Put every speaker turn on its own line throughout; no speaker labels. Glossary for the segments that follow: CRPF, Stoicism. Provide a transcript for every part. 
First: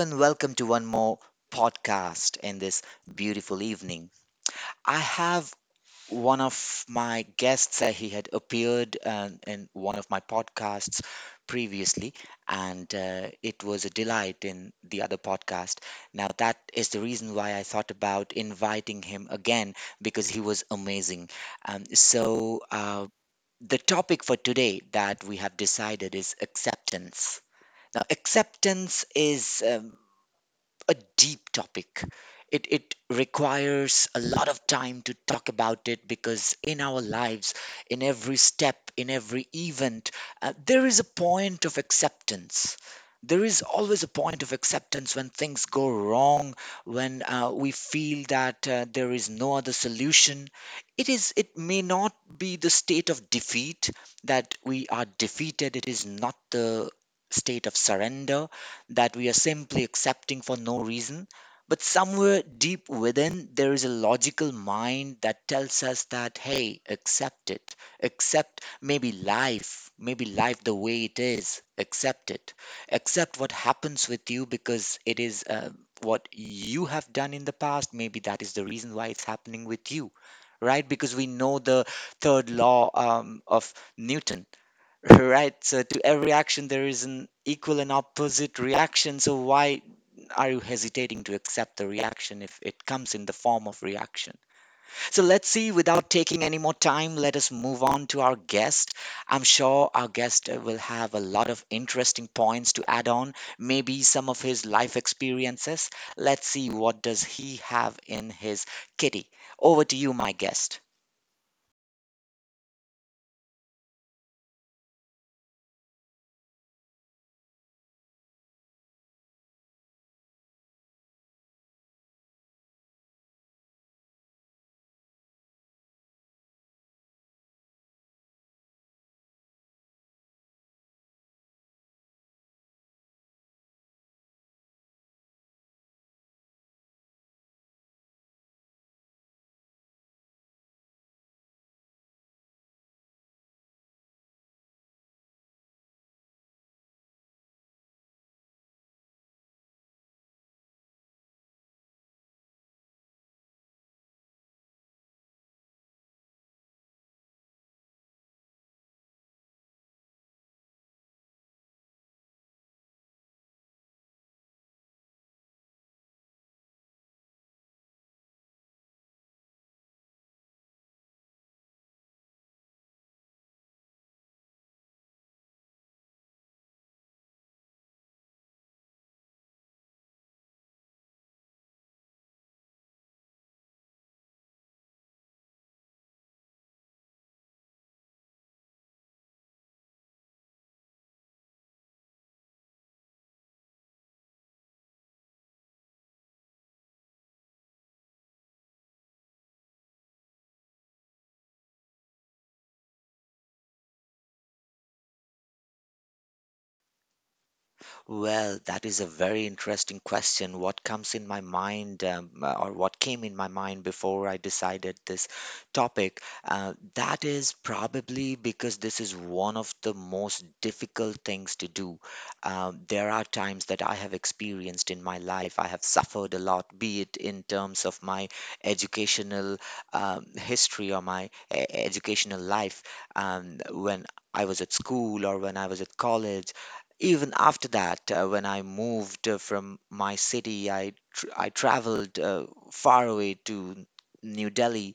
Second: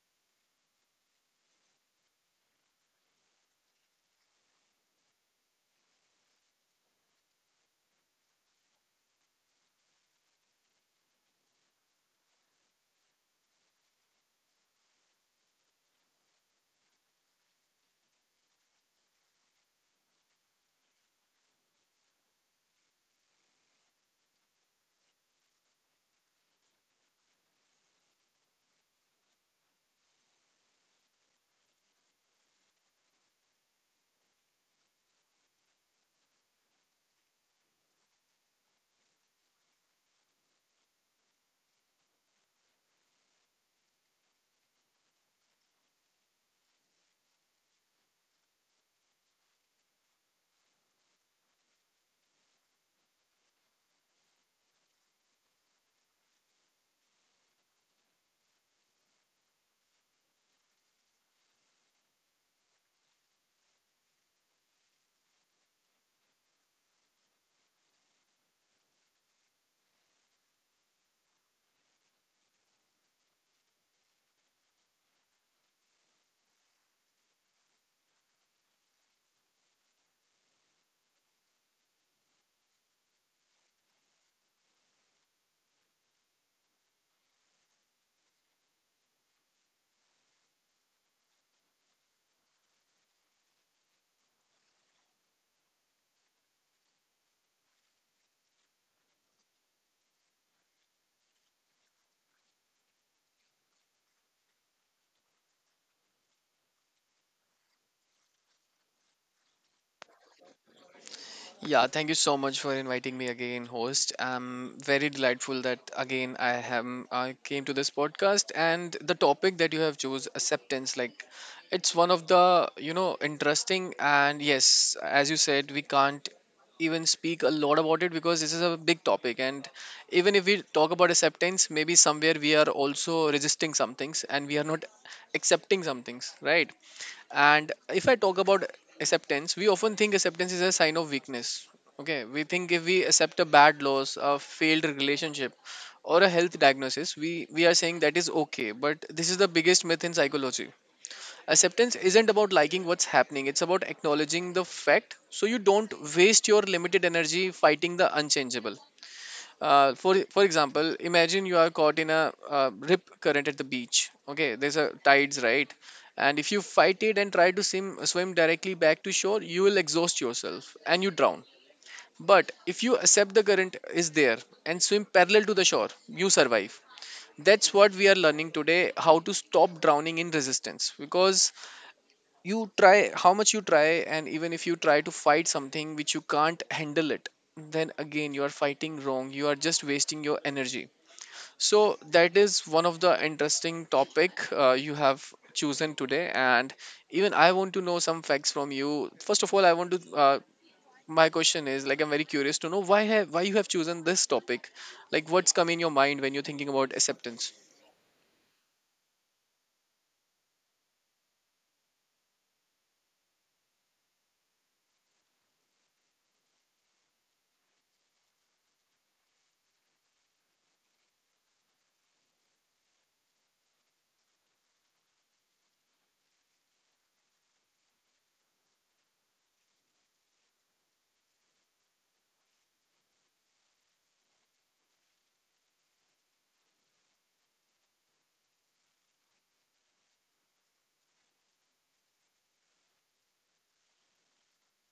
and welcome to one more podcast in this beautiful evening. I have one of my guests, he had appeared in one of my podcasts previously, and it was a delight in the other podcast. Now, that is the reason why I thought about inviting him again because he was amazing. So, the topic for today that we have decided is acceptance. Now, acceptance is a deep topic. It requires a lot of time to talk about it because in our lives, in every step, in every event, there is a point of acceptance. There is always a point of acceptance when things go wrong, when we feel that there is no other solution. It is. It may not be the state of defeat that we are defeated. It is not the state of surrender that we are simply accepting for no reason. But somewhere deep within, there is a logical mind that tells us that, hey, accept it. Accept maybe life the way it is. Accept it. Accept what happens with you because it is what you have done in the past. Maybe that is the reason why it's happening with you, right? Because we know the third law of Newton. Right. So to every action, there is an equal and opposite reaction. So why are you hesitating to accept the reaction if it comes in the form of reaction? So let's see, without taking any more time, let us move on to our guest. I'm sure our guest will have a lot of interesting points to add on, maybe some of his life experiences. Let's see what does he have in his kitty. Over to you, my guest.
Yeah, thank you so much for inviting me again, host. I'm very delightful that again I came to this podcast and the topic that you have chose acceptance, like it's one of the interesting, and yes, as you said, we can't even speak a lot about it because this is a big topic. And even if we talk about acceptance, maybe somewhere we are also resisting some things and we are not accepting some things, right? And if I talk about acceptance, we often think acceptance is a sign of weakness. Okay, we think if we accept a bad loss, a failed relationship, or a health diagnosis, we are saying that is okay. But this is the biggest myth in psychology. Acceptance isn't about liking what's happening, it's about acknowledging the fact so you don't waste your limited energy fighting the unchangeable. For example, imagine you are caught in a rip current at the beach. Okay, there's a tides, right? And if you fight it and try to swim directly back to shore, you will exhaust yourself and you drown. But if you accept the current is there and swim parallel to the shore, you survive. That's what we are learning today, how to stop drowning in resistance, because you try, how much you try, and even if you try to fight something which you can't handle it, then again you are fighting wrong, you are just wasting your energy. So that is one of the interesting topic you have chosen today, and even I want to know some facts from you. First of all, I want to. My question is, like, I'm very curious to know why you have chosen this topic, like what's come in your mind when you're thinking about acceptance.
Well, that is a very interesting question. What comes in my mind, or what came in my mind before I decided this topic? That is probably because this is one of the most difficult things to do. There are times that I have experienced in my life, I have suffered a lot, be it in terms of my educational history, or my educational life when I was at school or when I was at college, even after that, when I moved from my city, I traveled far away to New Delhi.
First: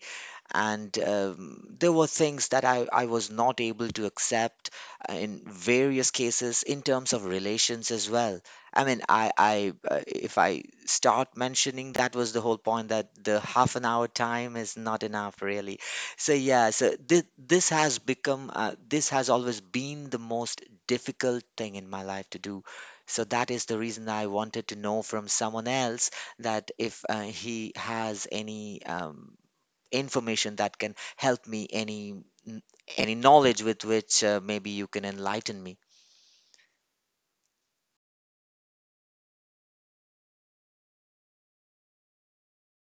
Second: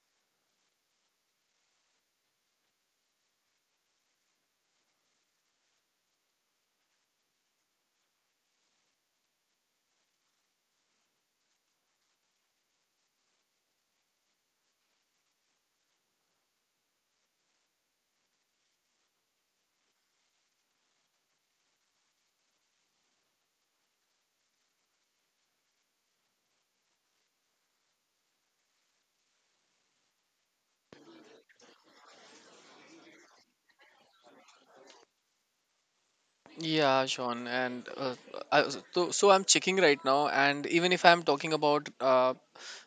And there were things that I was not able to accept in various cases, in terms of relations as well. I mean, I if I start mentioning, that was the whole point, that the half an hour time is not enough really. So yeah, so this has always been the most difficult thing in my life to do. So that is the reason I wanted to know from someone else that if he has any information that can help me, n- any knowledge with which maybe you can enlighten me.
Yeah, Sean, and I, so I'm checking right now. And even if I'm talking about,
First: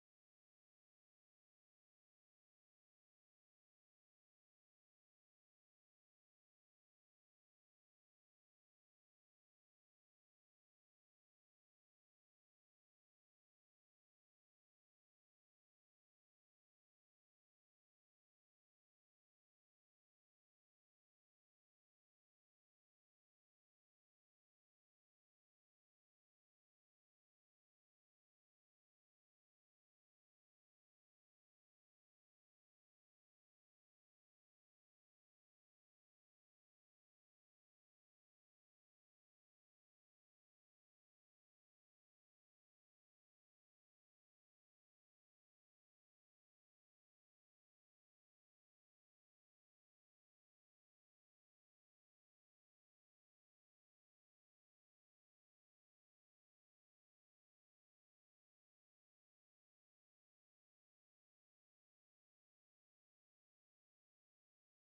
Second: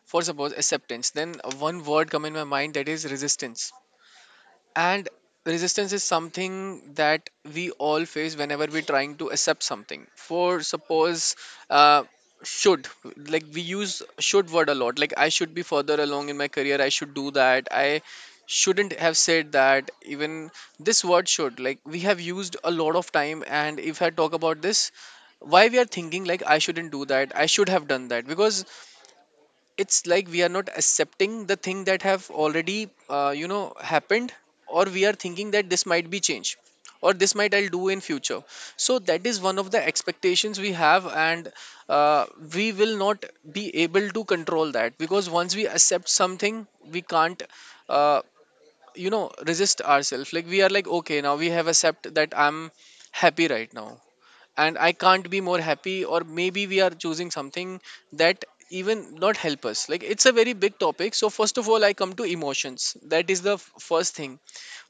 for suppose, acceptance, then one word come in my mind, that is resistance. And resistance is something that we all face whenever we're trying to accept something. For suppose, uh, should, like, we use should word a lot. Like, I should be further along in my career. I should do that. I shouldn't have said that. Even this word should, like, we have used a lot of time. And if I talk about this, why we are thinking like I shouldn't do that, I should have done that, because it's like we are not accepting the thing that have already happened, or we are thinking that this might be changed or this might I'll do in future. So that is one of the expectations we have, and uh, we will not be able to control that, because once we accept something, we can't uh, resist ourselves. Like, we are like, okay, now we have accept that I'm happy right now, and I can't be more happy, or maybe we are choosing something that even not help us. Like, it's a very big topic. So first of all, I come to emotions, that is the first thing.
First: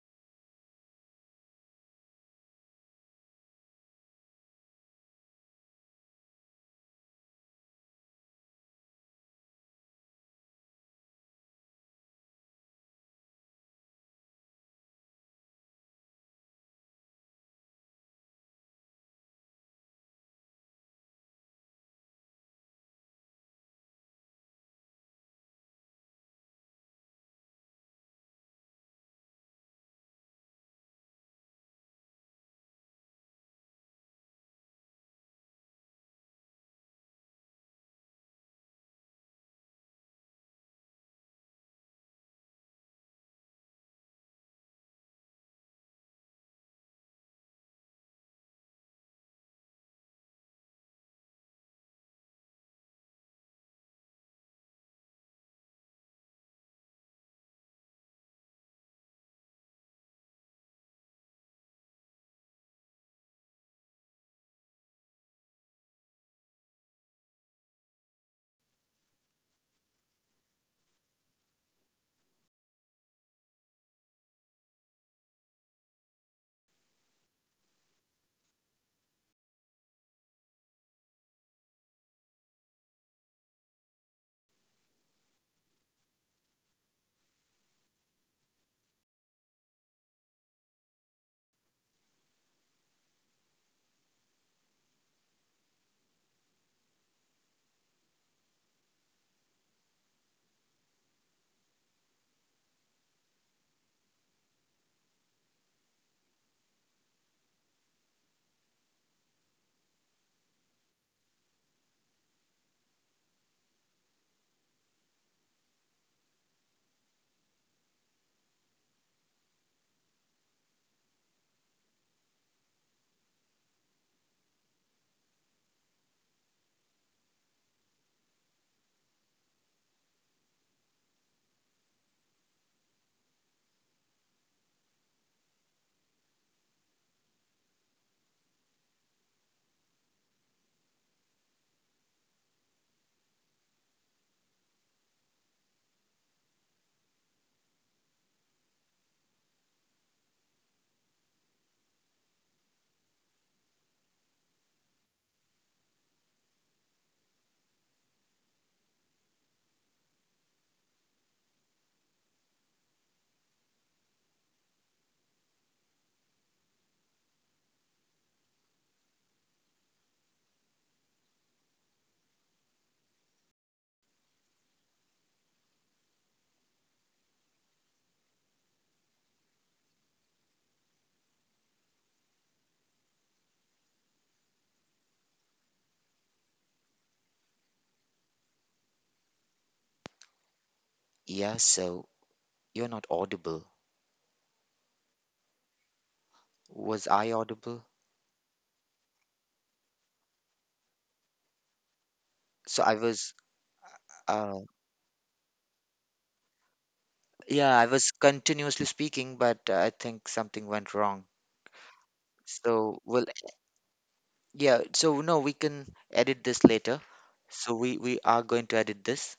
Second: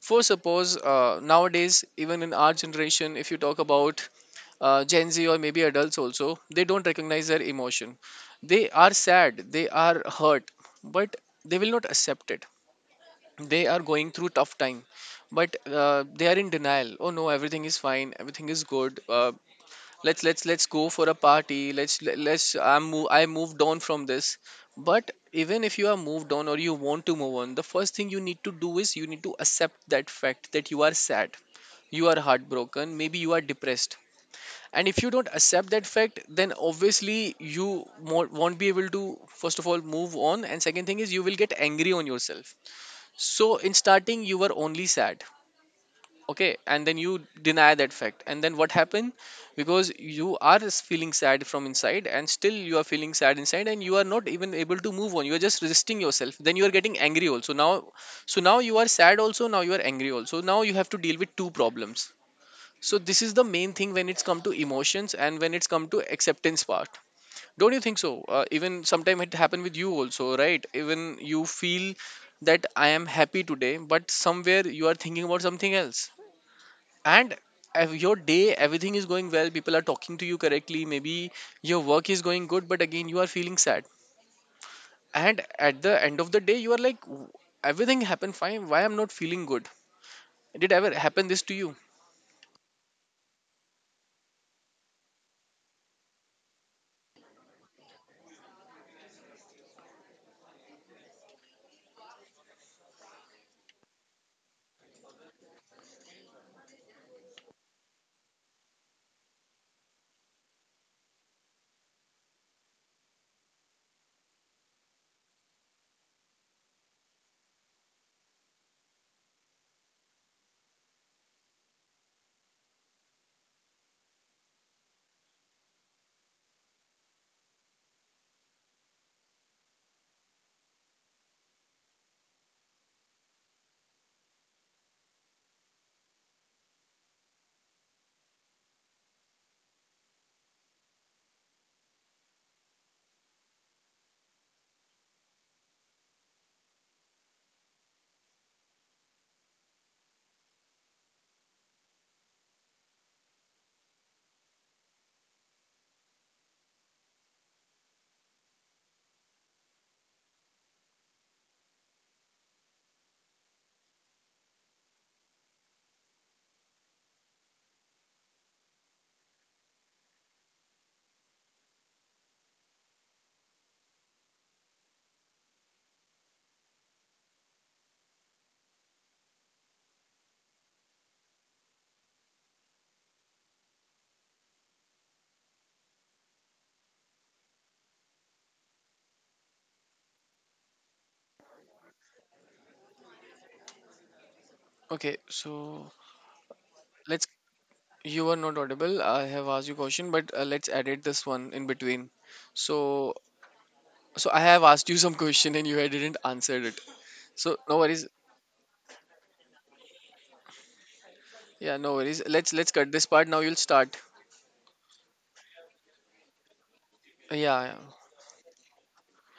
For suppose, nowadays, even in our generation, if you talk about, Gen Z or maybe adults also, they don't recognize their emotion. They are sad, they are hurt, but they will not accept it. They are going through tough time, but they are in denial. Oh no, everything is fine, everything is good, let's go for a party, let's, I moved on from this. But even if you are moved on or you want to move on, the first thing you need to do is you need to accept that fact, that you are sad, you are heartbroken, maybe you are depressed. And if you don't accept that fact, then obviously you won't be able to, first of all, move on, and second thing is, you will get angry on yourself. So in starting, you were only sad, okay, and then you deny that fact, and then what happened? Because you are feeling sad from inside, and still you are feeling sad inside, and you are not even able to move on, you are just resisting yourself, then you are getting angry also now. So now you are sad also, now you are angry also, now you have to deal with two problems. So this is the main thing when it's come to emotions and when it's come to acceptance part. Don't you think so? Even sometime it happened with you also, right? Even you feel that I am happy today, but somewhere you are thinking about something else, and your day, everything is going well, people are talking to you correctly, maybe your work is going good, but again you are feeling sad, and at the end of the day you are like, everything happened fine, why I'm not feeling good? Did ever happen this to you?
Yeah, so you're not audible.
Okay, so
Was
let's
I audible?
you are not audible, I have asked you question, but let's edit this one in between.
So I
So
was
I
uh
have asked you some question and you had didn't answer it. So
yeah,
no
I
worries.
was continuously speaking, but I think something went wrong.
Yeah, no worries, let's cut
So,
this
well,
part, now you'll start.
yeah, so no, we can edit this later.
Yeah,
So
yeah.
we are going to edit this.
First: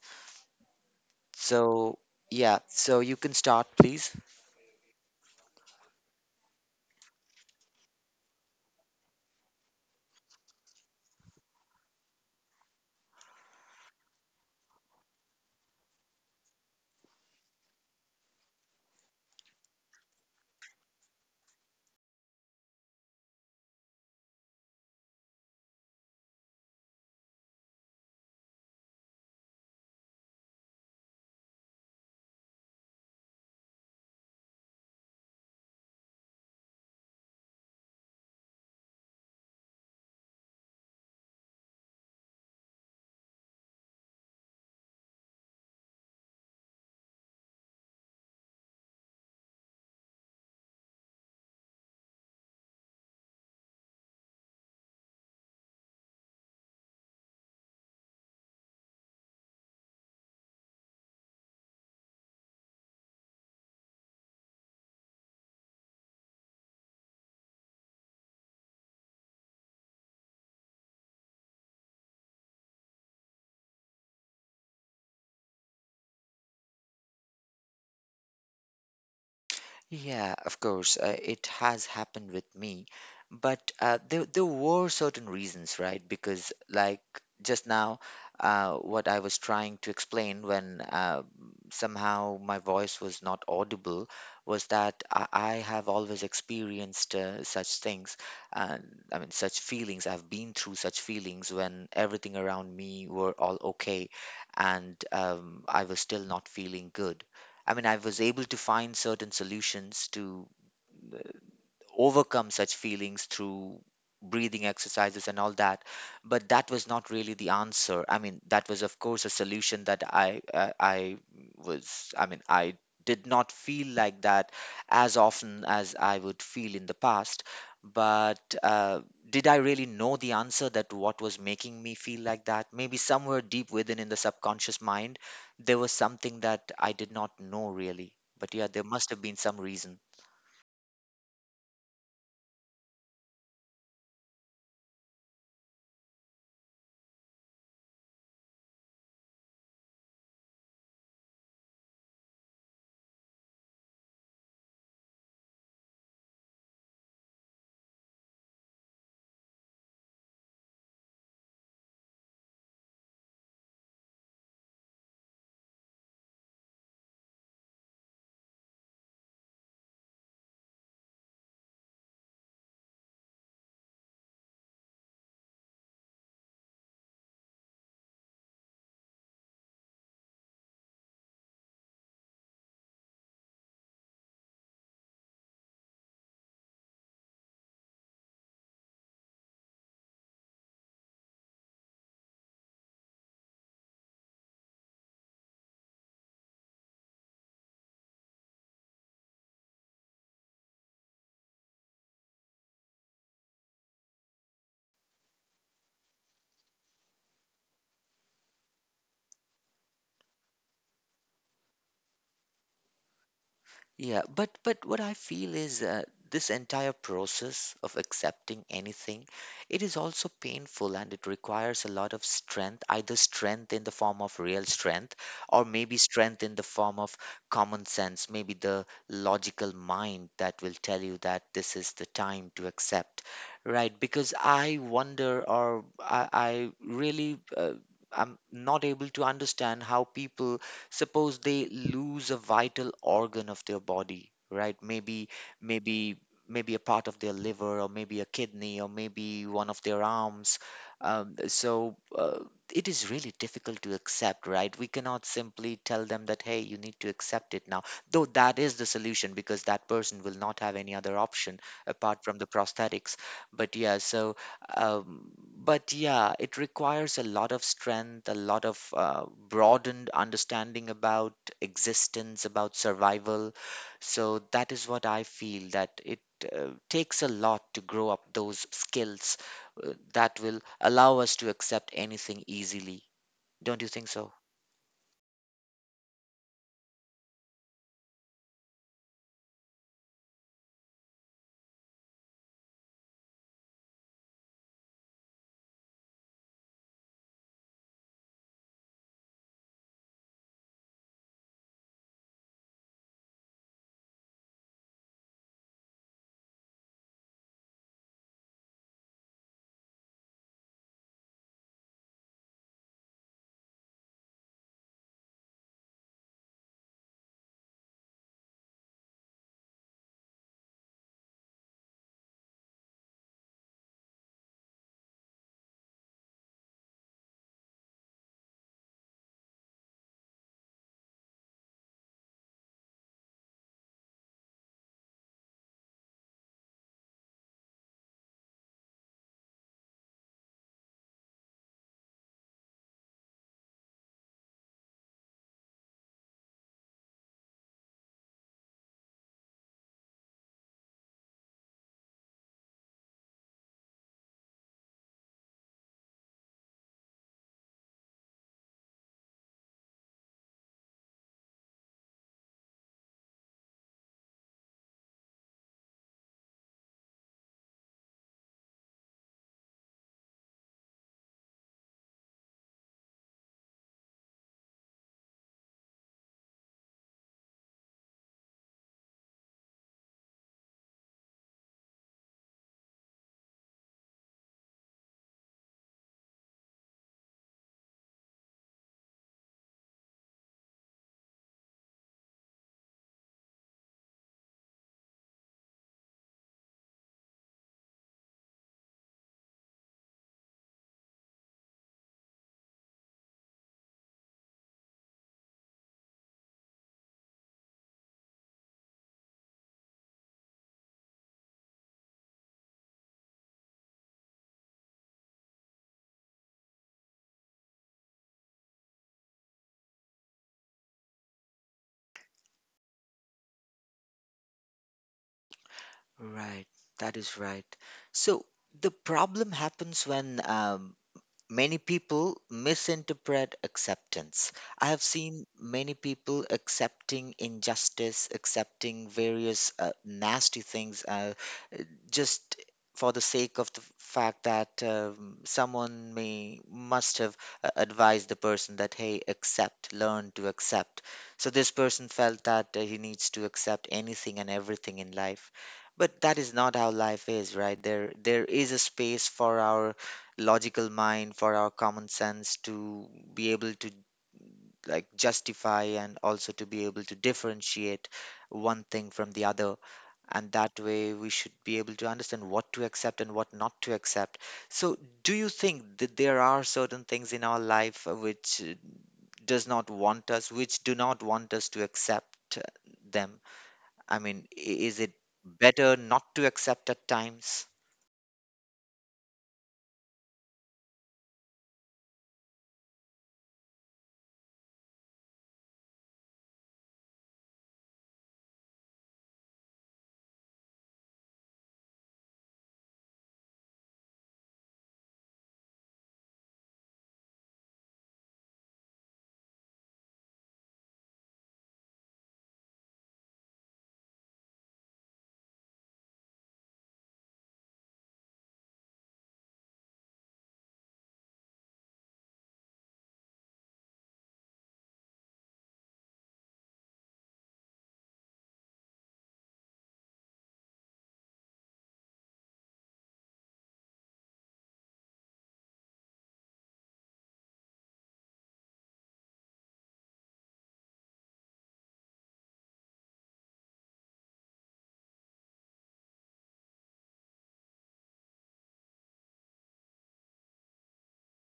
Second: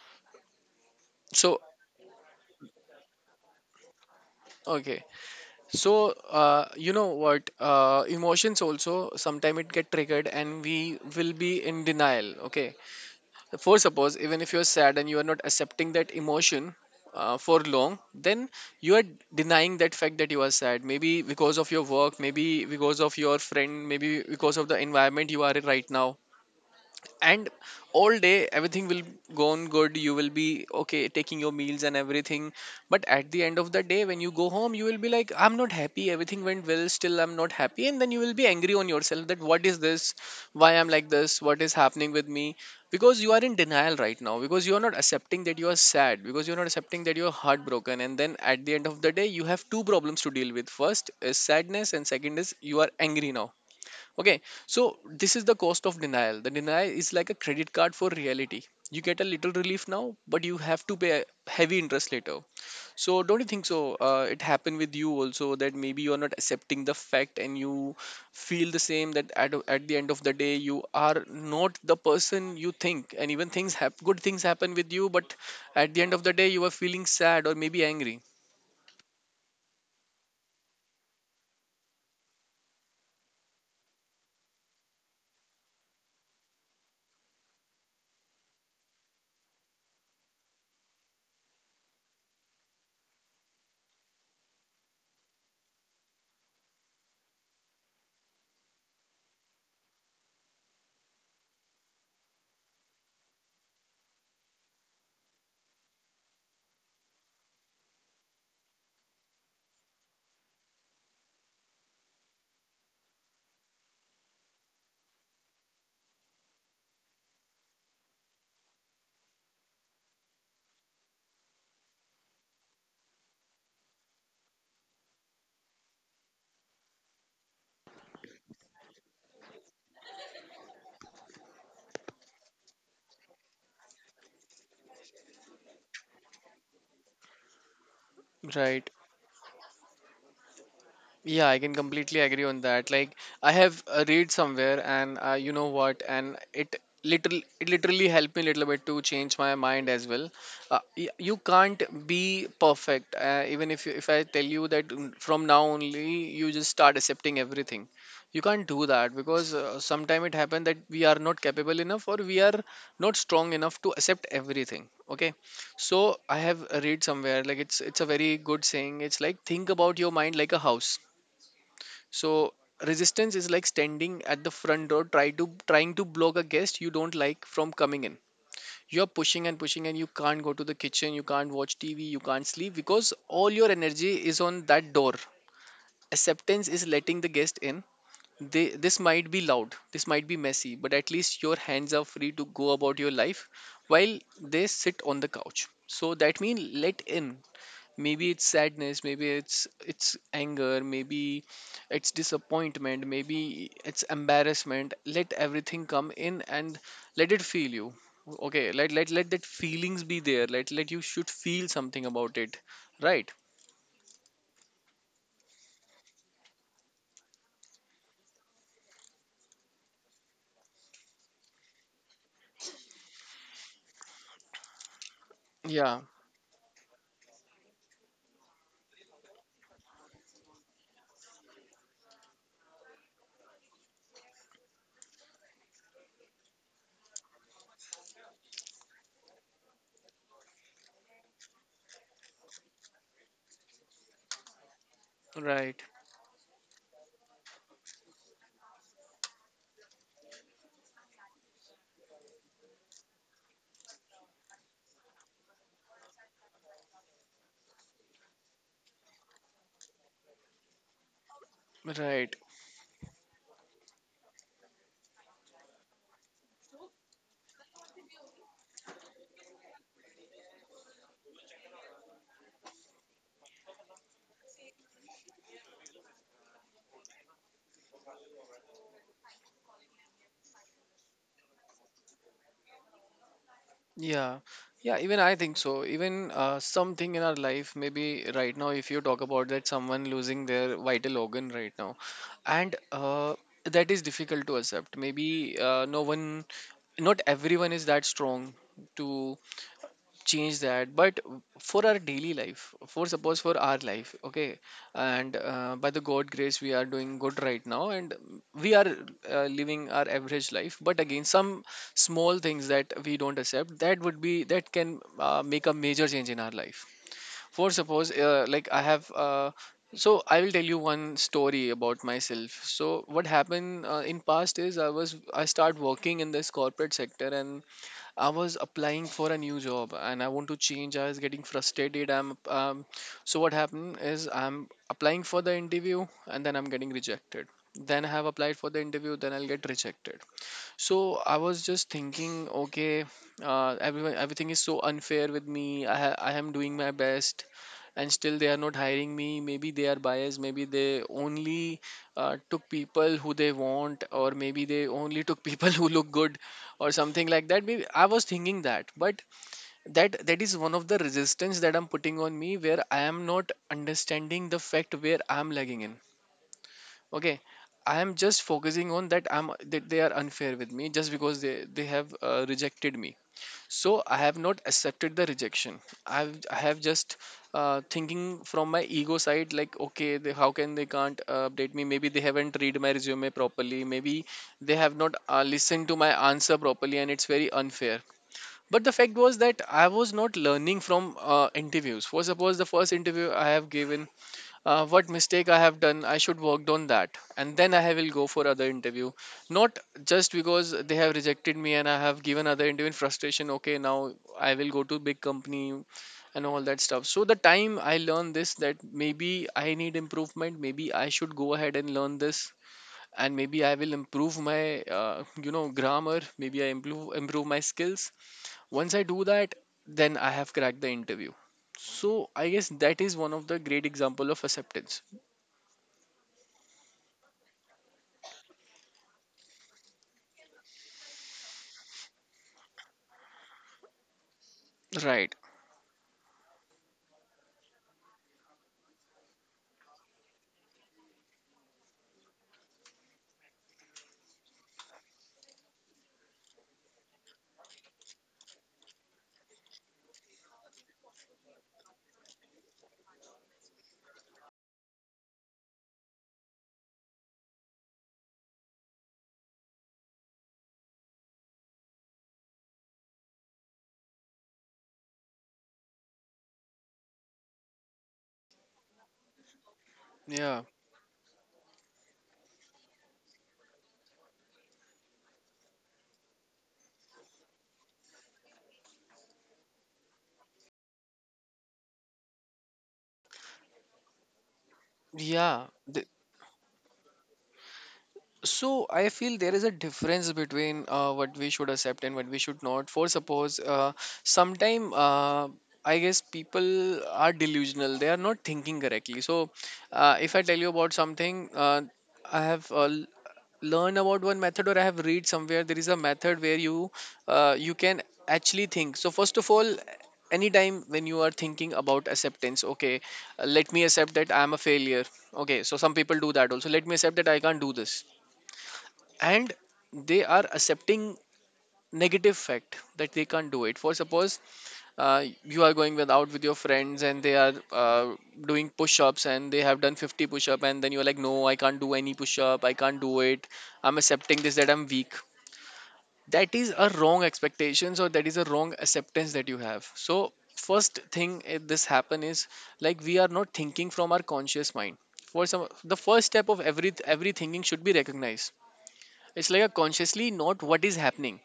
So,
So, yeah, so you can start, please.
okay, so, you know what, emotions also sometimes it get triggered and we will be in denial. Okay, for suppose, even if you're sad and you are not accepting that emotion for long, then you are denying that fact that you are sad, maybe because of your work, maybe because of your friend, maybe because of the environment you are in right now. And all day everything will go on good, you will be okay taking your meals and everything, but at the end of the day, when you go home, you will be like, I'm not happy, everything went well, still I'm not happy. And then you will be angry on yourself, that what is this, why I'm like this, what is happening with me? Because you are in denial right now, because you are not accepting that you are sad, because you're not accepting that you're heartbroken. And then at the end of the day, you have two problems to deal with. First is sadness and second is you are angry now. Okay, so this is the cost of denial. The denial is like a credit card for reality. You get a little relief now, but you have to pay heavy interest later. So don't you think so? It happened with you also, that maybe you are not accepting the fact and you feel the same, that at the end of the day, you are not the person you think, and even things have, good things happen with you, but at the end of the day, you are feeling sad or maybe angry.
Yeah, of course, it has happened with me, but there were certain reasons, right? Because, like, just now, what I was trying to explain when somehow my voice was not audible was that I have always experienced such things, uh, I mean, such feelings. I've been through such feelings when everything around me were all okay, and I was still not feeling good. I mean, I was able to find certain solutions to overcome such feelings through breathing exercises and all that. But that was not really the answer. I mean, that was of course a solution, that I mean, I did not feel like that as often as I would feel in the past. But did I really know the answer, that what was making me feel like that? Maybe somewhere deep within, in the subconscious mind, there was something that I did not know really. But yeah, there
Right.
must have been some reason.
Yeah, I can completely agree on that. Like, I have read somewhere, and you know what, and it literally helped me a little bit to change my mind as well. You can't be perfect, even if if I tell you that, from now only you just start accepting everything. You can't do that, because sometime it happened that we are not capable enough or we are not strong enough to accept everything. Okay, so I have read somewhere, like, it's a very good saying. It's like, think about your mind like a house. So resistance is like standing at the front door, trying to block a guest you don't like from coming in. You're pushing and pushing, and you can't go to the kitchen, you can't watch TV, you can't sleep, because all your energy is on that door. Acceptance is letting the guest in. This might be loud, this might be messy, but at least your hands are free to go about your life while they sit on the couch. So that means let in, maybe it's sadness, maybe it's anger, maybe it's disappointment, maybe it's embarrassment, let everything come in, and let it feel you. Okay, let that feelings be there, let you should feel something about it, right?
Yeah, but what I feel is, this entire process of accepting anything, it is also painful and it requires a lot of strength, either strength in the form of real strength or maybe
Yeah,
strength in the form of common sense, maybe the logical mind that will tell you that this is the time to accept, right? Because I wonder, or I'm not able to understand how people, suppose they lose a vital organ of their body, right? Maybe,
right,
maybe, maybe a part of their liver, or maybe a kidney, or maybe one of their arms. So, it is really difficult to accept, right? We cannot simply tell them that, hey, you need to accept it now. Though that is the solution because that person will not have any other option apart
right.
from the prosthetics. But yeah, so um, it requires a lot of strength, a lot of broadened understanding about existence, about survival. So that is what I feel, that it takes a lot to grow up those skills that will allow us to accept anything easily. Don't you think so?
Yeah, yeah, even I think so. Even something in our life, maybe right now, if you talk about that, someone losing their vital organ right now, and that is difficult to accept. Maybe no one, not everyone is that strong to change that, but for our daily life, for suppose for our life, okay, and by the god grace we are doing good right now, and we are living our average life. But again, some small things that we don't accept, that would be that can make a major change in our life. For suppose like I have so I will tell you one story about myself. So what happened in past is I start working in this corporate sector, and I was applying for a new job and I want to change. I was getting frustrated. I'm So what happened is I'm applying for the interview and then I'm getting rejected. Then I have applied for the interview, then I'll get rejected. So I was just thinking, okay, everyone, everything is so unfair with me. I am doing my best, and still they are not hiring me. Maybe they are biased. Maybe they only took people who they want, or maybe they only took people who look good, or something like that. Maybe I was thinking that, but that is one of the resistance that I'm putting on me, where I am not understanding the fact where I'm lagging in. Okay, I am just focusing on that, I'm that they are unfair with me just because they have rejected me. So I have not accepted the rejection. I have just thinking from my ego side, like, okay, they, how can they can't update me? Maybe they haven't read my resume properly. Maybe they have not listened to my answer properly, and it's very unfair. But the fact was that I was not learning from interviews. For suppose the first interview I have given, what mistake I have done, I should worked on that, and then I will go for other interview. Not just because they have rejected me and I have given other interview in frustration. Okay, now I will go to big company and all that stuff. So the time I learn this, that maybe I need improvement. Maybe I should go ahead and learn this, and maybe I will improve my you know grammar. Maybe I improve my skills. Once I do that, then I have cracked the interview. So I guess that is one of the great example of acceptance.
Right, that is right. So the problem happens when many people misinterpret acceptance. I have
Right.
seen many people accepting injustice, accepting various nasty things, just for the sake of the fact that someone may must have advised the person that, hey, accept, learn to accept. So this person felt that he needs to accept anything and everything in life. But that is not how life is, right? There is a space for our logical mind, for our common sense, to be able to, like, justify and also to be able to differentiate one thing from the other. And
Yeah.
that way we should be able to understand what to accept and what not to accept. So do you think that there are certain things in our life which do not want us to accept them? I mean, is it
Yeah.
better
Th-
not to accept at times,
So I feel there is a difference between what we should accept and what we should not. For suppose, sometime I guess people are delusional. They are not thinking correctly. So if I tell you about something, I have uh, l- learned about one method, or I have read somewhere there is a method where you you can actually think. So first of all, anytime when you are thinking about acceptance, okay, let me accept that I am a failure. Okay, so some people do that also. Let me accept that I can't do this, and they are accepting negative fact that they can't do it. For suppose you are going with, out with your friends, and they are doing push-ups and they have done 50 push-up, and then you're like, no, I can't do any push-up, I can't do it. I'm accepting this that I'm weak. That is a wrong expectations, or that is a wrong acceptance that you have. So first thing this happen is, like, we are not thinking from our conscious mind. For some, the first step of every thinking should be recognized. It's like a consciously not what is happening.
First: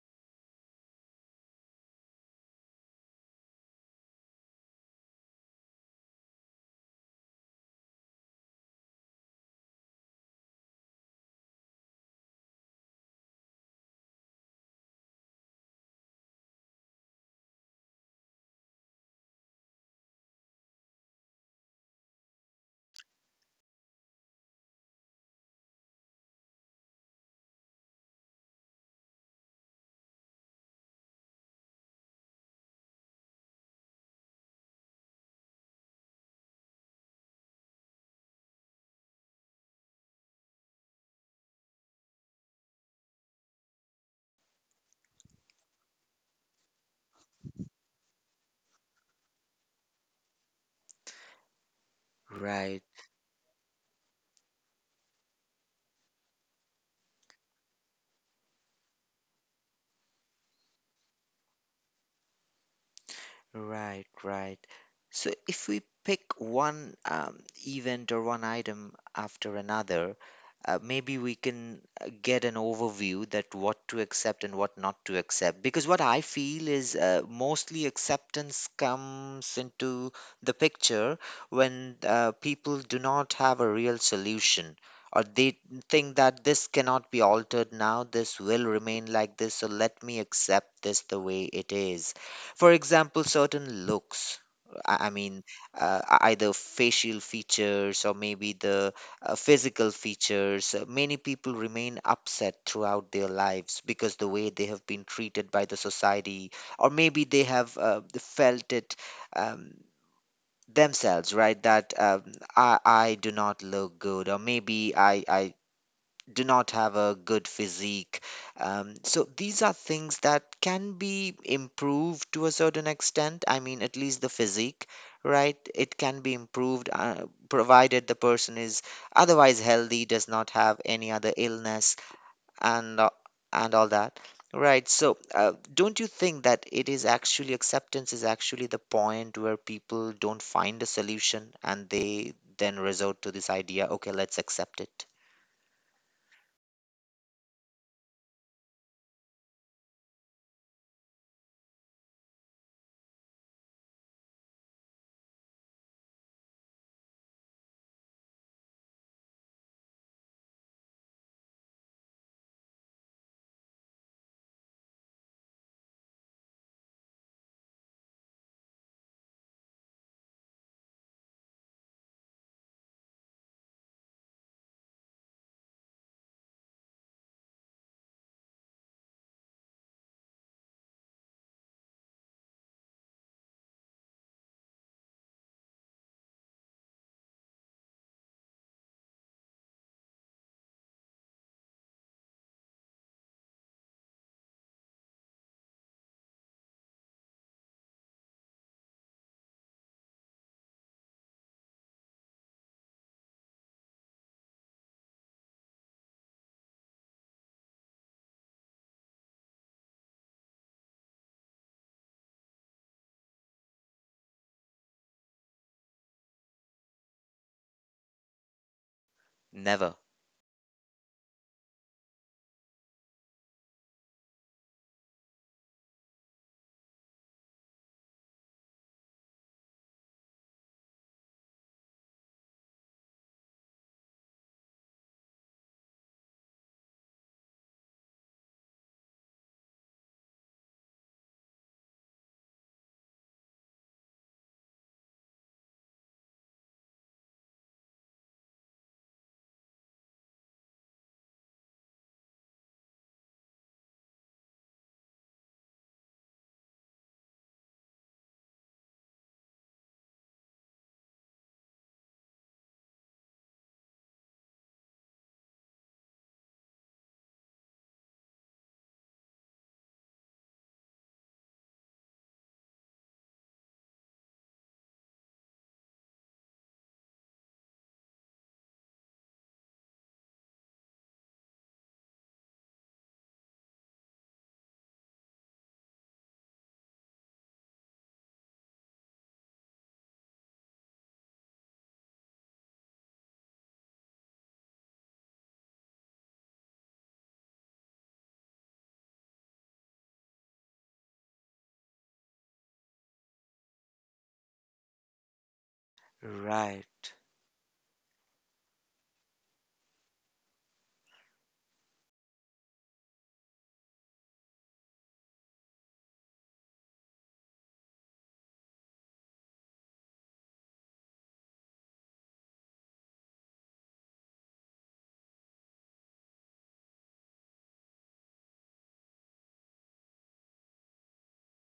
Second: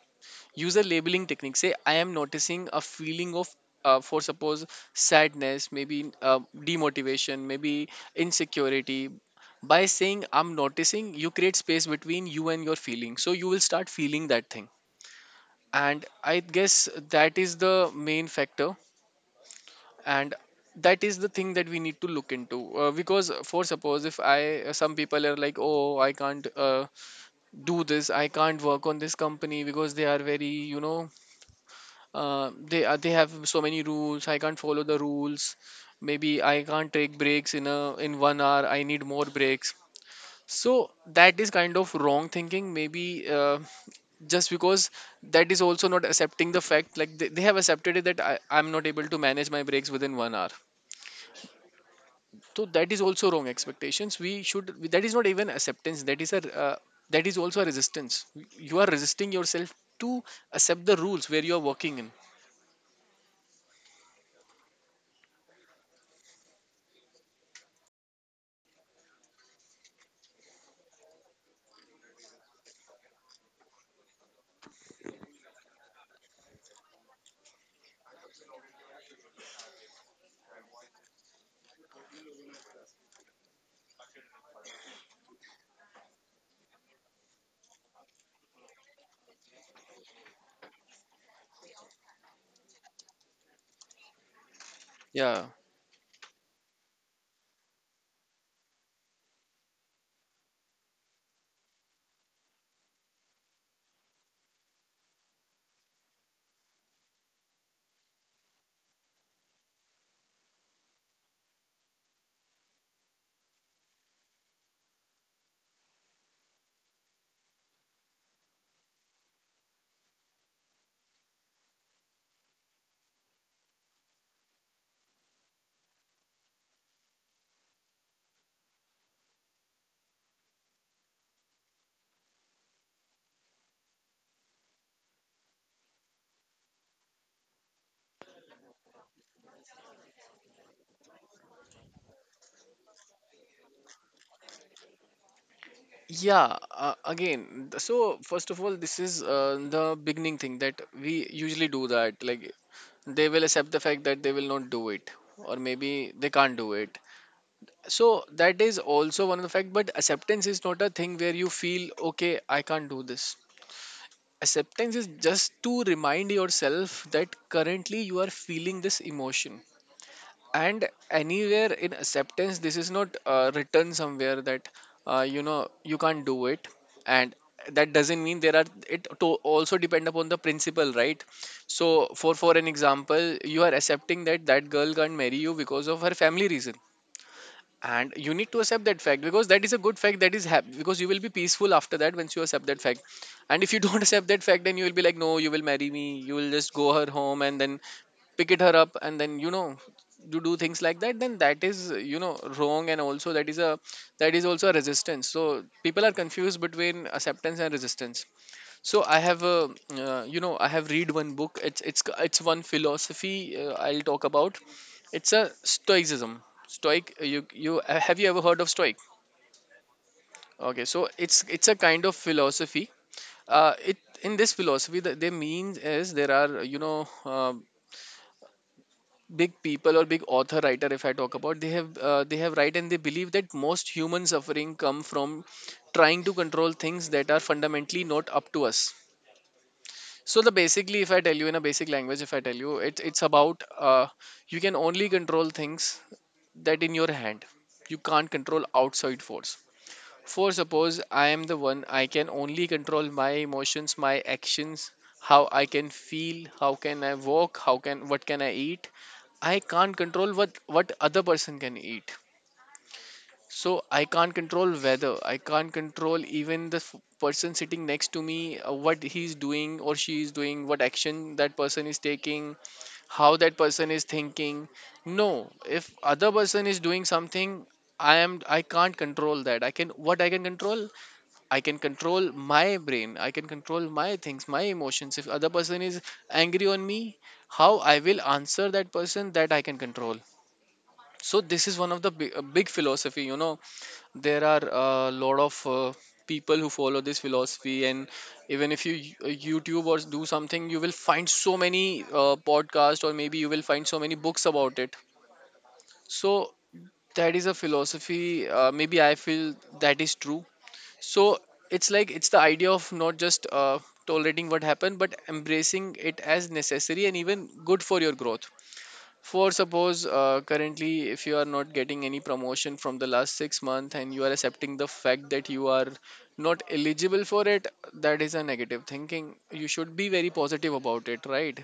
User labeling technique. Say I am noticing a feeling of, for suppose sadness, maybe demotivation, maybe insecurity. By saying I'm noticing, you create space between you and your feeling. So you will start feeling that thing. And I guess that is the main factor. And that is the thing that we need to look into because for suppose if I some people are like, oh, I can't do this, I can't work on this company because they are very, you know, they are they have so many rules, I can't follow the rules. Maybe I can't take breaks in a in 1 hour, I need more breaks. So that is kind of wrong thinking, maybe uh, just because that is also not accepting the fact, like, they have accepted it that I, I'm not able to manage my breaks within 1 hour. So
right?
that is also wrong expectations, we should, that is not even acceptance, that is a that is also a resistance. You are resisting yourself to accept the rules where you are working in.
Right, right. So if we pick one event, or one item after another, maybe we can get an overview that what to accept and what not to accept. Because what I feel is, mostly acceptance comes into the picture when people do not have a real solution. Or they think that this cannot be altered now, this will remain like this, so let me accept this the way it is. For example, certain looks. I
Yeah.
mean, either facial features or maybe the physical features. Many people remain upset throughout their lives because the way they have been treated by the society, or maybe they have felt it um, themselves, right? That I do not look good, or maybe I do not have a good physique. So these are things that can be improved to a certain extent. I mean, at least the physique, right? It can be improved, provided the person is otherwise healthy, does not have any other illness, and uh, and all that. Right. So, don't you think that it is actually acceptance is actually the point where people don't find a solution and they then resort to this idea, okay, let's accept it?
yeah uh, again so first of all, this is the beginning thing that we usually do, that, like, they will accept the fact that they will not do it, or maybe they can't do it. So that is also one of the fact, but acceptance is not a thing where you feel, okay, I can't do this. Acceptance is just to remind yourself that currently you are feeling this emotion. And anywhere in acceptance, this is not written somewhere that you know you can't do it, and that doesn't mean there are. It to also depend upon the principle, right? So, for an example, you are accepting that girl can't marry you because of her family reason, and you need to accept that fact because that is a good fact that because you will be peaceful after that once you accept that fact. And if you don't accept that fact, then you will be like, no, you will marry me, you will just go her home and then pick it her up, and then, you know, you do things like that, then that is, you know, wrong. And also that is a that is also a resistance. So people are confused between acceptance and resistance. So you know, I have read one book. It's one philosophy I'll talk about. It's a Stoicism. Stoic. You have you ever heard of Stoic?
Never.
Okay, so it's a kind of philosophy. It In this philosophy that they mean is there are, you know, big people or big author writer, if I talk about, they have right, and they believe that most human suffering come from trying to control things that are fundamentally not up to us. So the basically, if I tell you in a basic language, if I tell you, it's about you can only control things that in your hand. You can't control outside force. For suppose I am the one, I can only control my emotions, my actions, how I can feel, how can I walk, how can what can I eat. I can't control what other person can eat. So I can't control weather. I can't control even the person sitting next to me, what he's doing or she is doing, what action that person is taking, how that person is thinking. No, if other person is doing something, I can't control that. I can what I can control? I can control my brain. I can control my things, my emotions. If other person is angry on me, how I will answer that person that I can control. So this is one of the big philosophy, you know, there are a lot of people who follow this philosophy, and even if you youtube or do something, you will find so many podcasts, or maybe you will find so many books about it. So
Right.
that is a philosophy, maybe I feel that is true. So it's like it's the idea of not just tolerating what happened, but embracing it as necessary and even good for your growth. For suppose currently, if you are not getting any promotion from the last 6 months, and you are accepting the fact that you are not eligible for it, that is a negative thinking. You should be very positive about it, right?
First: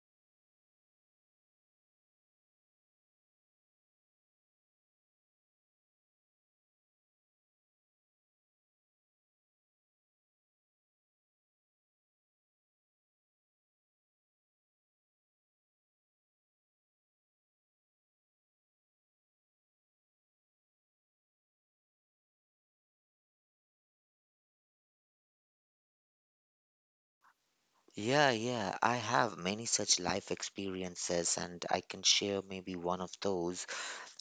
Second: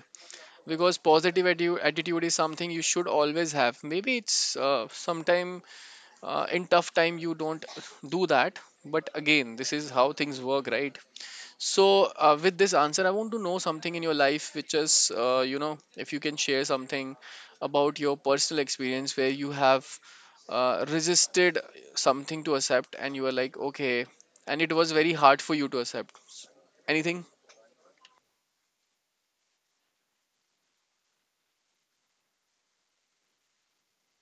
Because attitude is something you should always have. Maybe it's sometime in tough time you don't do that, but again, this is how things work, right? So, with this answer, I want to know something in your life, which is, you know, if you can share something about your personal experience where you have resisted something to accept, and you were like, okay, and it was very hard for you to accept. Anything?
Yeah, yeah. I have many such life experiences, and I can share maybe one of those.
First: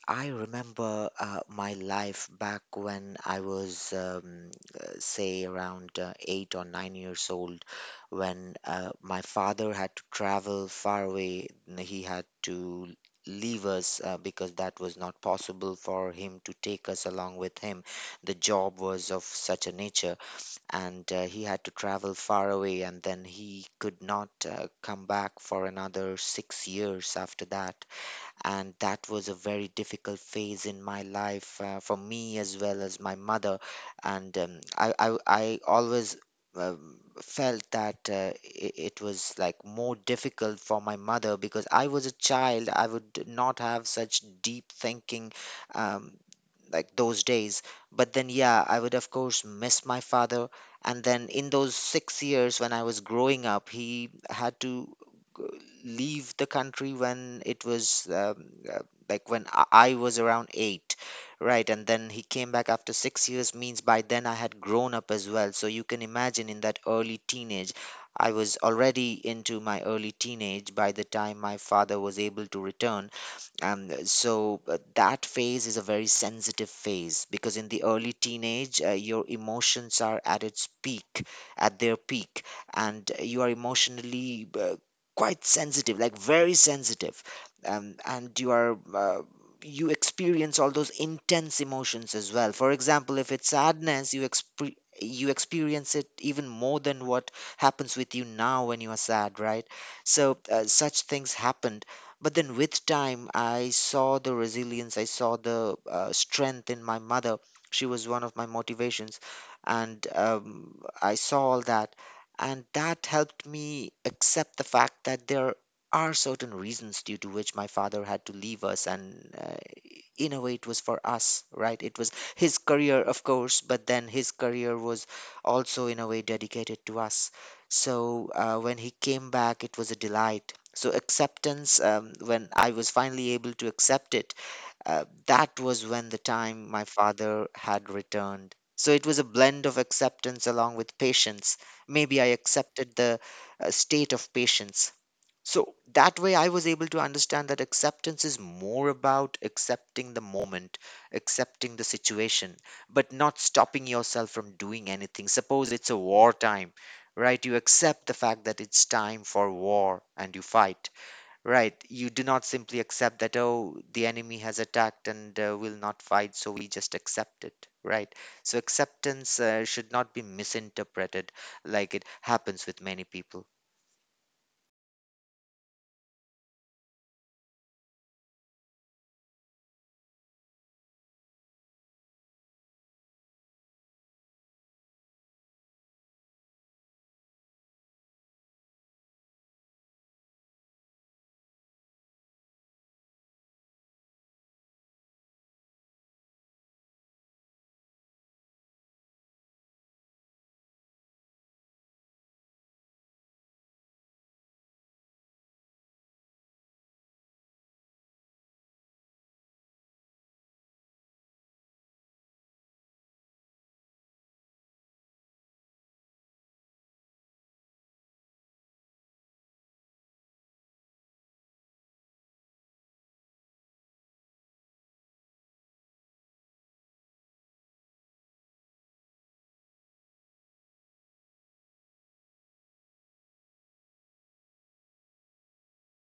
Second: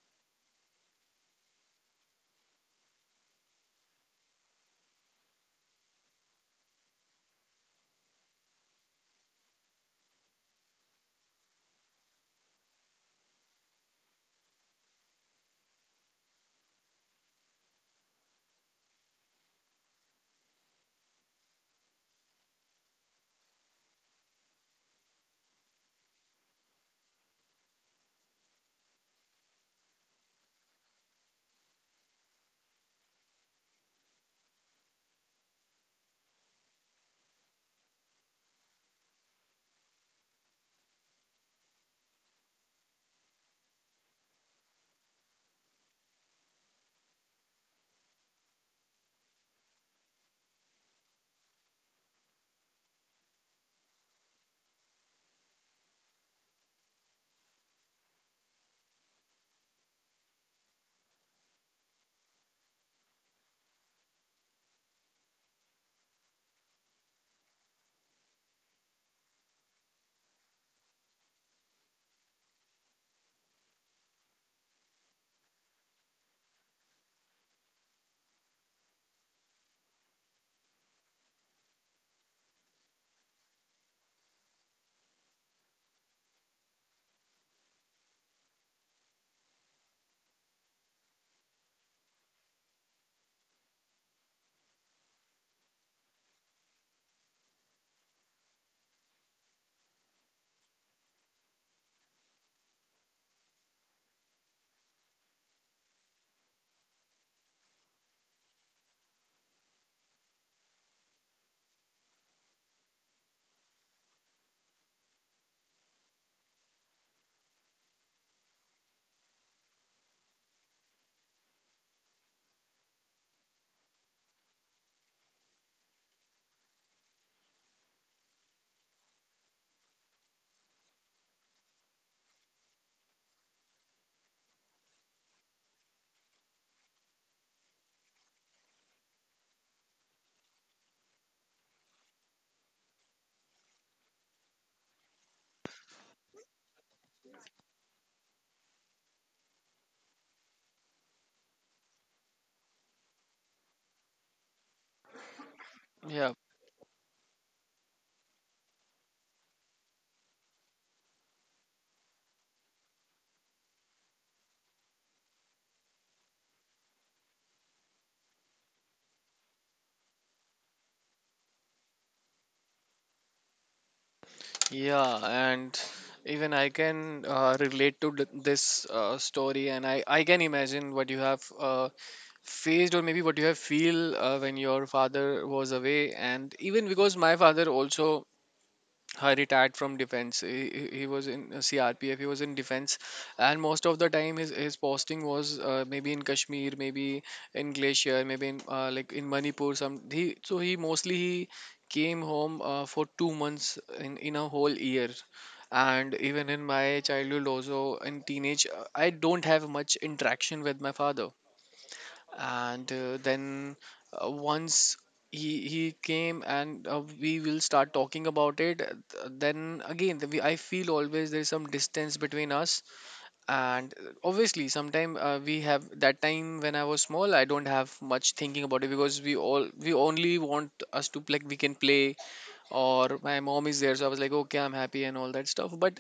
I remember my life back when I was, say, around 8 or 9 years old, when my father had to travel far away. He had to leave us because that was not possible for him to take us along with him. The job was of such a nature, and he had to travel far away, and then he could not come back for another 6 years after that. And that was a very difficult phase in my life, for me as well as my mother. And I always felt that it was like more difficult for my mother, because I was a child. I would not have such deep thinking um, like those days. But then, yeah, I would, of course, miss my father. And then, in those 6 years when I was growing up, he had to g- leave the country when it was uh, like when I was around 8, right? And then he came back after 6 years, means by then I had grown up as well. So you can imagine in that early teenage, I was already into my early teenage by the time my father was able to return, and that phase is a very sensitive phase because in the early teenage, your emotions are at its peak, at their peak, and you are emotionally quite sensitive, like very sensitive. And you are, you experience all those intense emotions as well. For example, if it's sadness, you experience it even more than what happens with you now when you are sad, right? Such things happen, but then with time, I saw the resilience, I saw the strength in my mother. She was one of my motivations. And I saw all that. And that helped me accept the fact that there are certain reasons due to which my father had to leave us. And in a way, it was for us, right? It was his career, of course, but then his career was also, in a way, dedicated to us. When he came back, it was a delight. So acceptance, when I was finally able to accept it, that was when the time my father had returned. So it was a blend of acceptance along with patience. Maybe I accepted the state of patience. So that way, I was able to understand that acceptance is more about accepting the moment, accepting the situation, but not stopping yourself from doing anything. Suppose it's a
Yeah,
wartime, right? You accept the fact that it's time for war and you fight. Right. You do not simply accept that, oh, the enemy has attacked and will not fight, so we just accept it. Right. So acceptance should not be misinterpreted like it happens with many people.
yeah, and even I can relate to this story, and I can imagine what you have faced, or maybe what you have feel when your father was away. And even because my father also retired from defense. He was in CRPF. He was in defense, and most of the time his posting was maybe in Kashmir, maybe in Glacier, maybe in Manipur. Some he so he mostly he came home for 2 months in a whole year. And even in my childhood, also in teenage, I don't have much interaction with my father and then once he came and we will start talking about it. Then again I feel always there is some distance between us and obviously sometime we have that time. When I was small, I don't have much thinking about it, because we only want us to, like, we can play or my mom is there, so I was like, okay, I'm happy and all that stuff. But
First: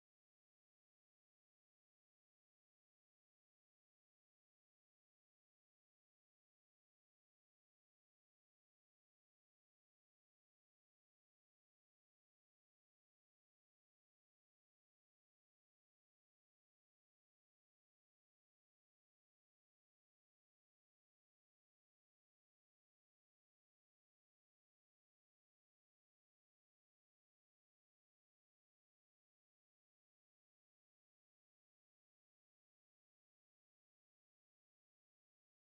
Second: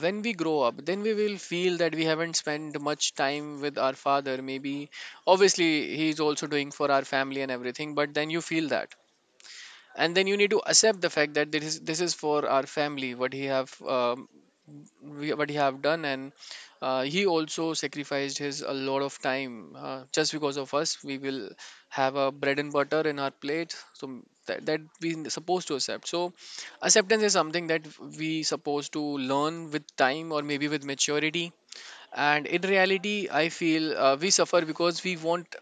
when we grow up, then we will feel that we haven't spent much time with our father. Maybe obviously he's also doing for our family and everything, but then you feel that, and then you need to accept the fact that this is for our family what he have what he have done. And he also sacrificed his a lot of time just because of us we will have a bread and butter in our plate. So that we supposed to accept. So acceptance is something that we supposed to learn with time, or maybe with maturity. And in reality, I feel we suffer because we want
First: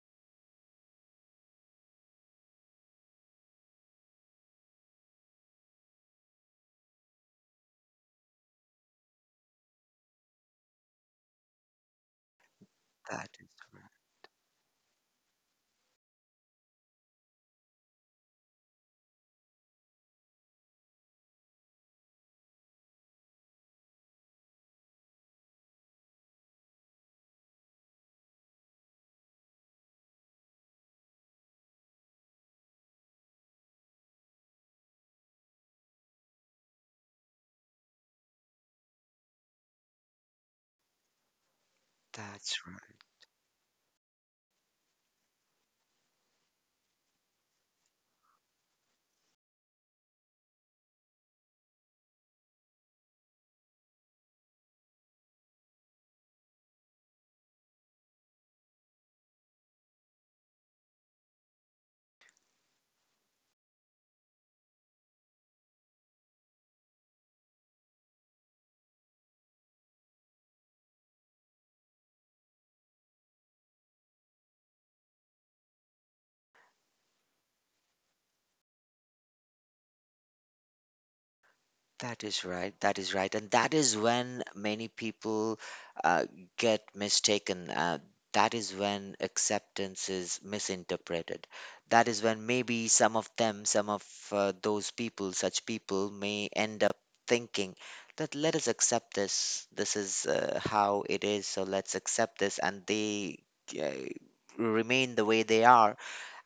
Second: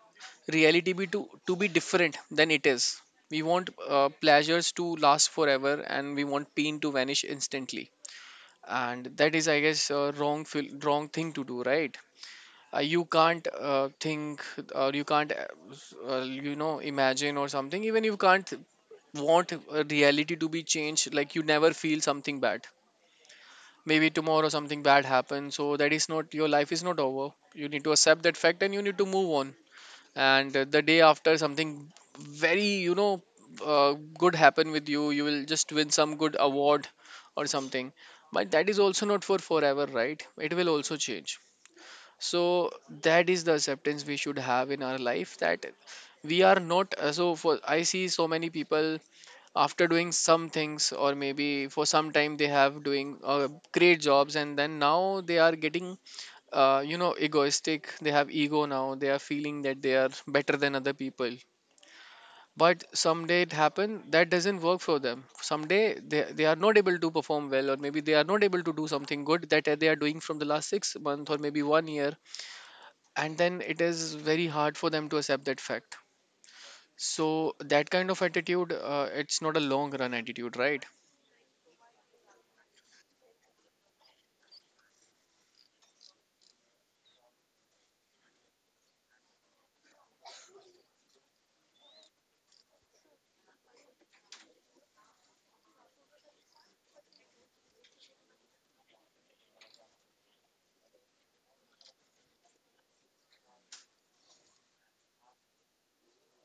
reality to be different than it is. We want pleasures to last forever, and we want pain to vanish instantly. And that is, I guess, a wrong thing to do, right? You
That,
can't think, or you can't, you know, imagine or something. Even you can't want a reality to be changed, like you never feel something bad. Maybe tomorrow something bad happens, so that is not, your life is not over. You need to accept that fact, and you need to move on. And the day after, something very, you know, good happen with you, you will just win some good award or something. But that is also not for forever, right? It will also change. So
that's
that is the acceptance we should have in our life, that we are not so. For I see so many people, after doing some things or maybe for some time they have doing great jobs, and then now they are getting, you know, egoistic. They have ego, now they are feeling that they are better than other people. But someday it happened that doesn't work for them. Someday they are not able to perform well, or maybe they are not able to do something good that they are doing from the last 6 months or maybe one year. And then it is very hard for them to accept that fact. So that kind of attitude, it's not a long run attitude, right?
That is right. That is right. And that is when many people uh, get mistaken. That is when acceptance is misinterpreted. That is when maybe some of those people, such people may end up thinking that let us accept this. This is how it is. So let's accept this. And they uh, remain the way they are,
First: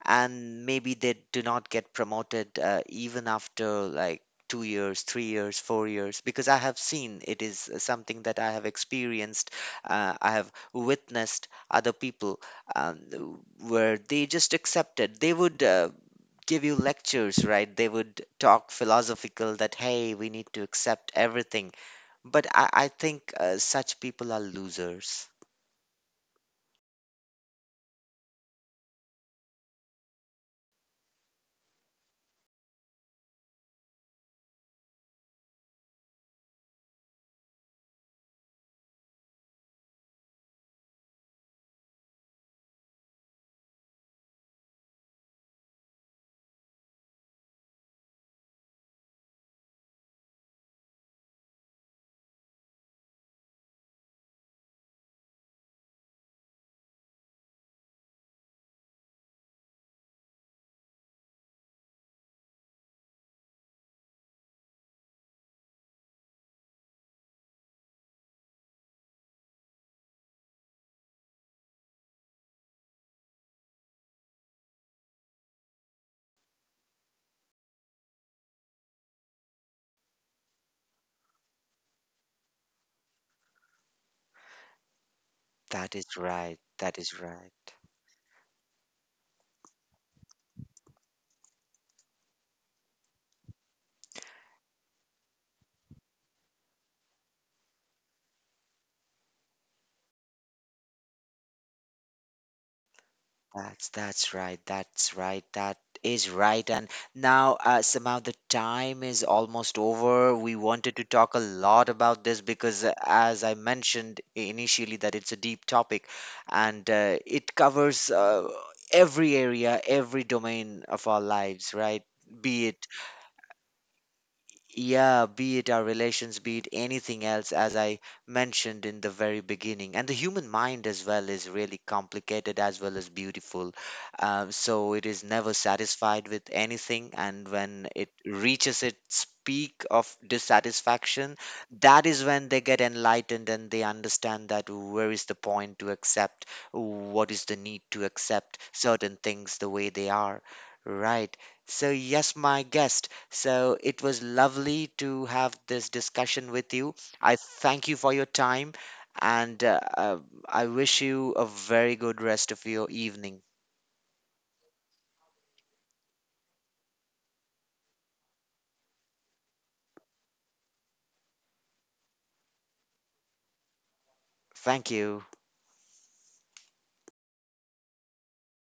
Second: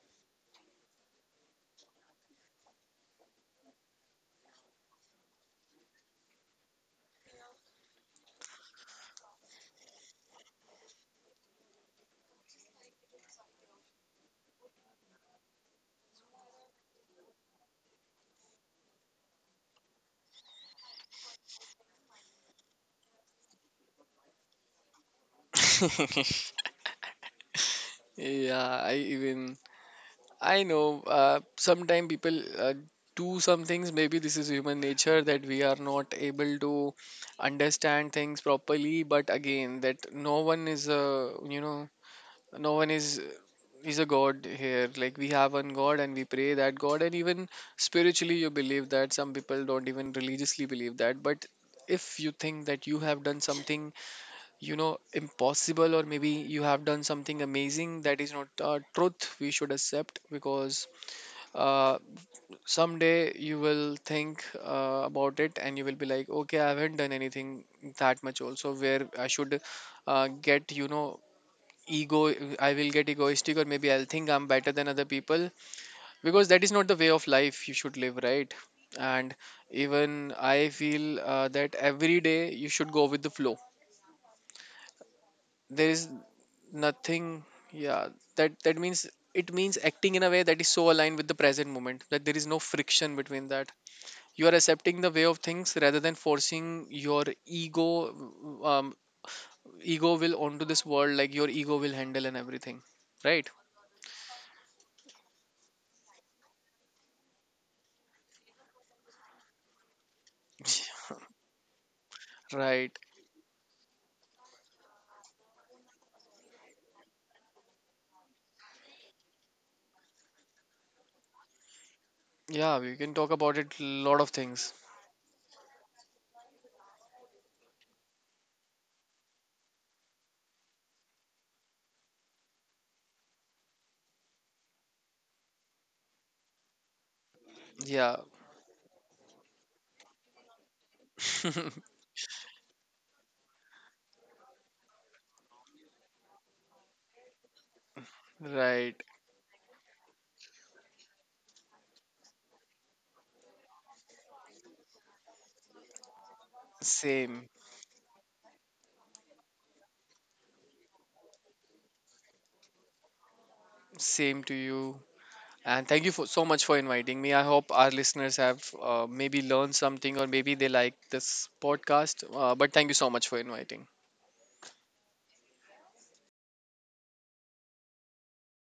and maybe they do not get promoted even after like 2 years, 3 years, 4 years, because I have seen it is something that I have experienced. I have witnessed other people um, w- where they just accepted. They would give you lectures, right? They would talk philosophical that, hey, we need to accept everything. But I think such people are losers.
Yeah, I even, I know sometimes people do some things. Maybe this is human nature, that we are not able to understand things properly. But again, that no one is a you know no one is a god here. Like, we have one god and we pray that god. And even spiritually, you believe that. Some people don't even religiously believe that. But if you think that you have done something, you know, impossible, or maybe you have done something amazing, that is not truth. We should accept, because uh, someday you will think about it, and you will be like, okay, I haven't done anything that much also, where I should get, you know, ego. I will get egoistic, or maybe I'll think I'm better than other people, because that is not the way of life you should live, right? And even I feel that every day you should go with the flow. There
That
is
is right. That is
nothing.
right.
Yeah. That, that means, it means acting in a way that is so aligned with the present moment that there is no friction between that. You are accepting the way of things rather than forcing your ego, um, ego will, onto this world. Like, your ego will handle and everything, right?
That's right. That's right. That is right. And now, somehow the time is almost over. We wanted to talk a lot about this because,
Right.
as I mentioned initially, that it's a deep topic, and it covers every area, every domain of our lives, right? Be
Yeah,
it,
we can talk about it lot of things.
yeah, be it our relations, be it anything else, as I mentioned in the very beginning. And the human mind as well is really complicated as well as beautiful. So it is never satisfied with anything. And when it
Yeah.
reaches its peak of dissatisfaction, that is when they get enlightened and they understand that where is the point to accept, what is the need to accept
Right.
certain things the way they are. Right. So, yes, my guest. So it was lovely to have this discussion with you. I
Same.
thank you for your time, and I wish you a very good rest of your evening.
Same to you. And thank you for so much for inviting me. I hope our listeners have maybe learned something, or maybe they like this podcast. But thank you so much for inviting.
Thank you.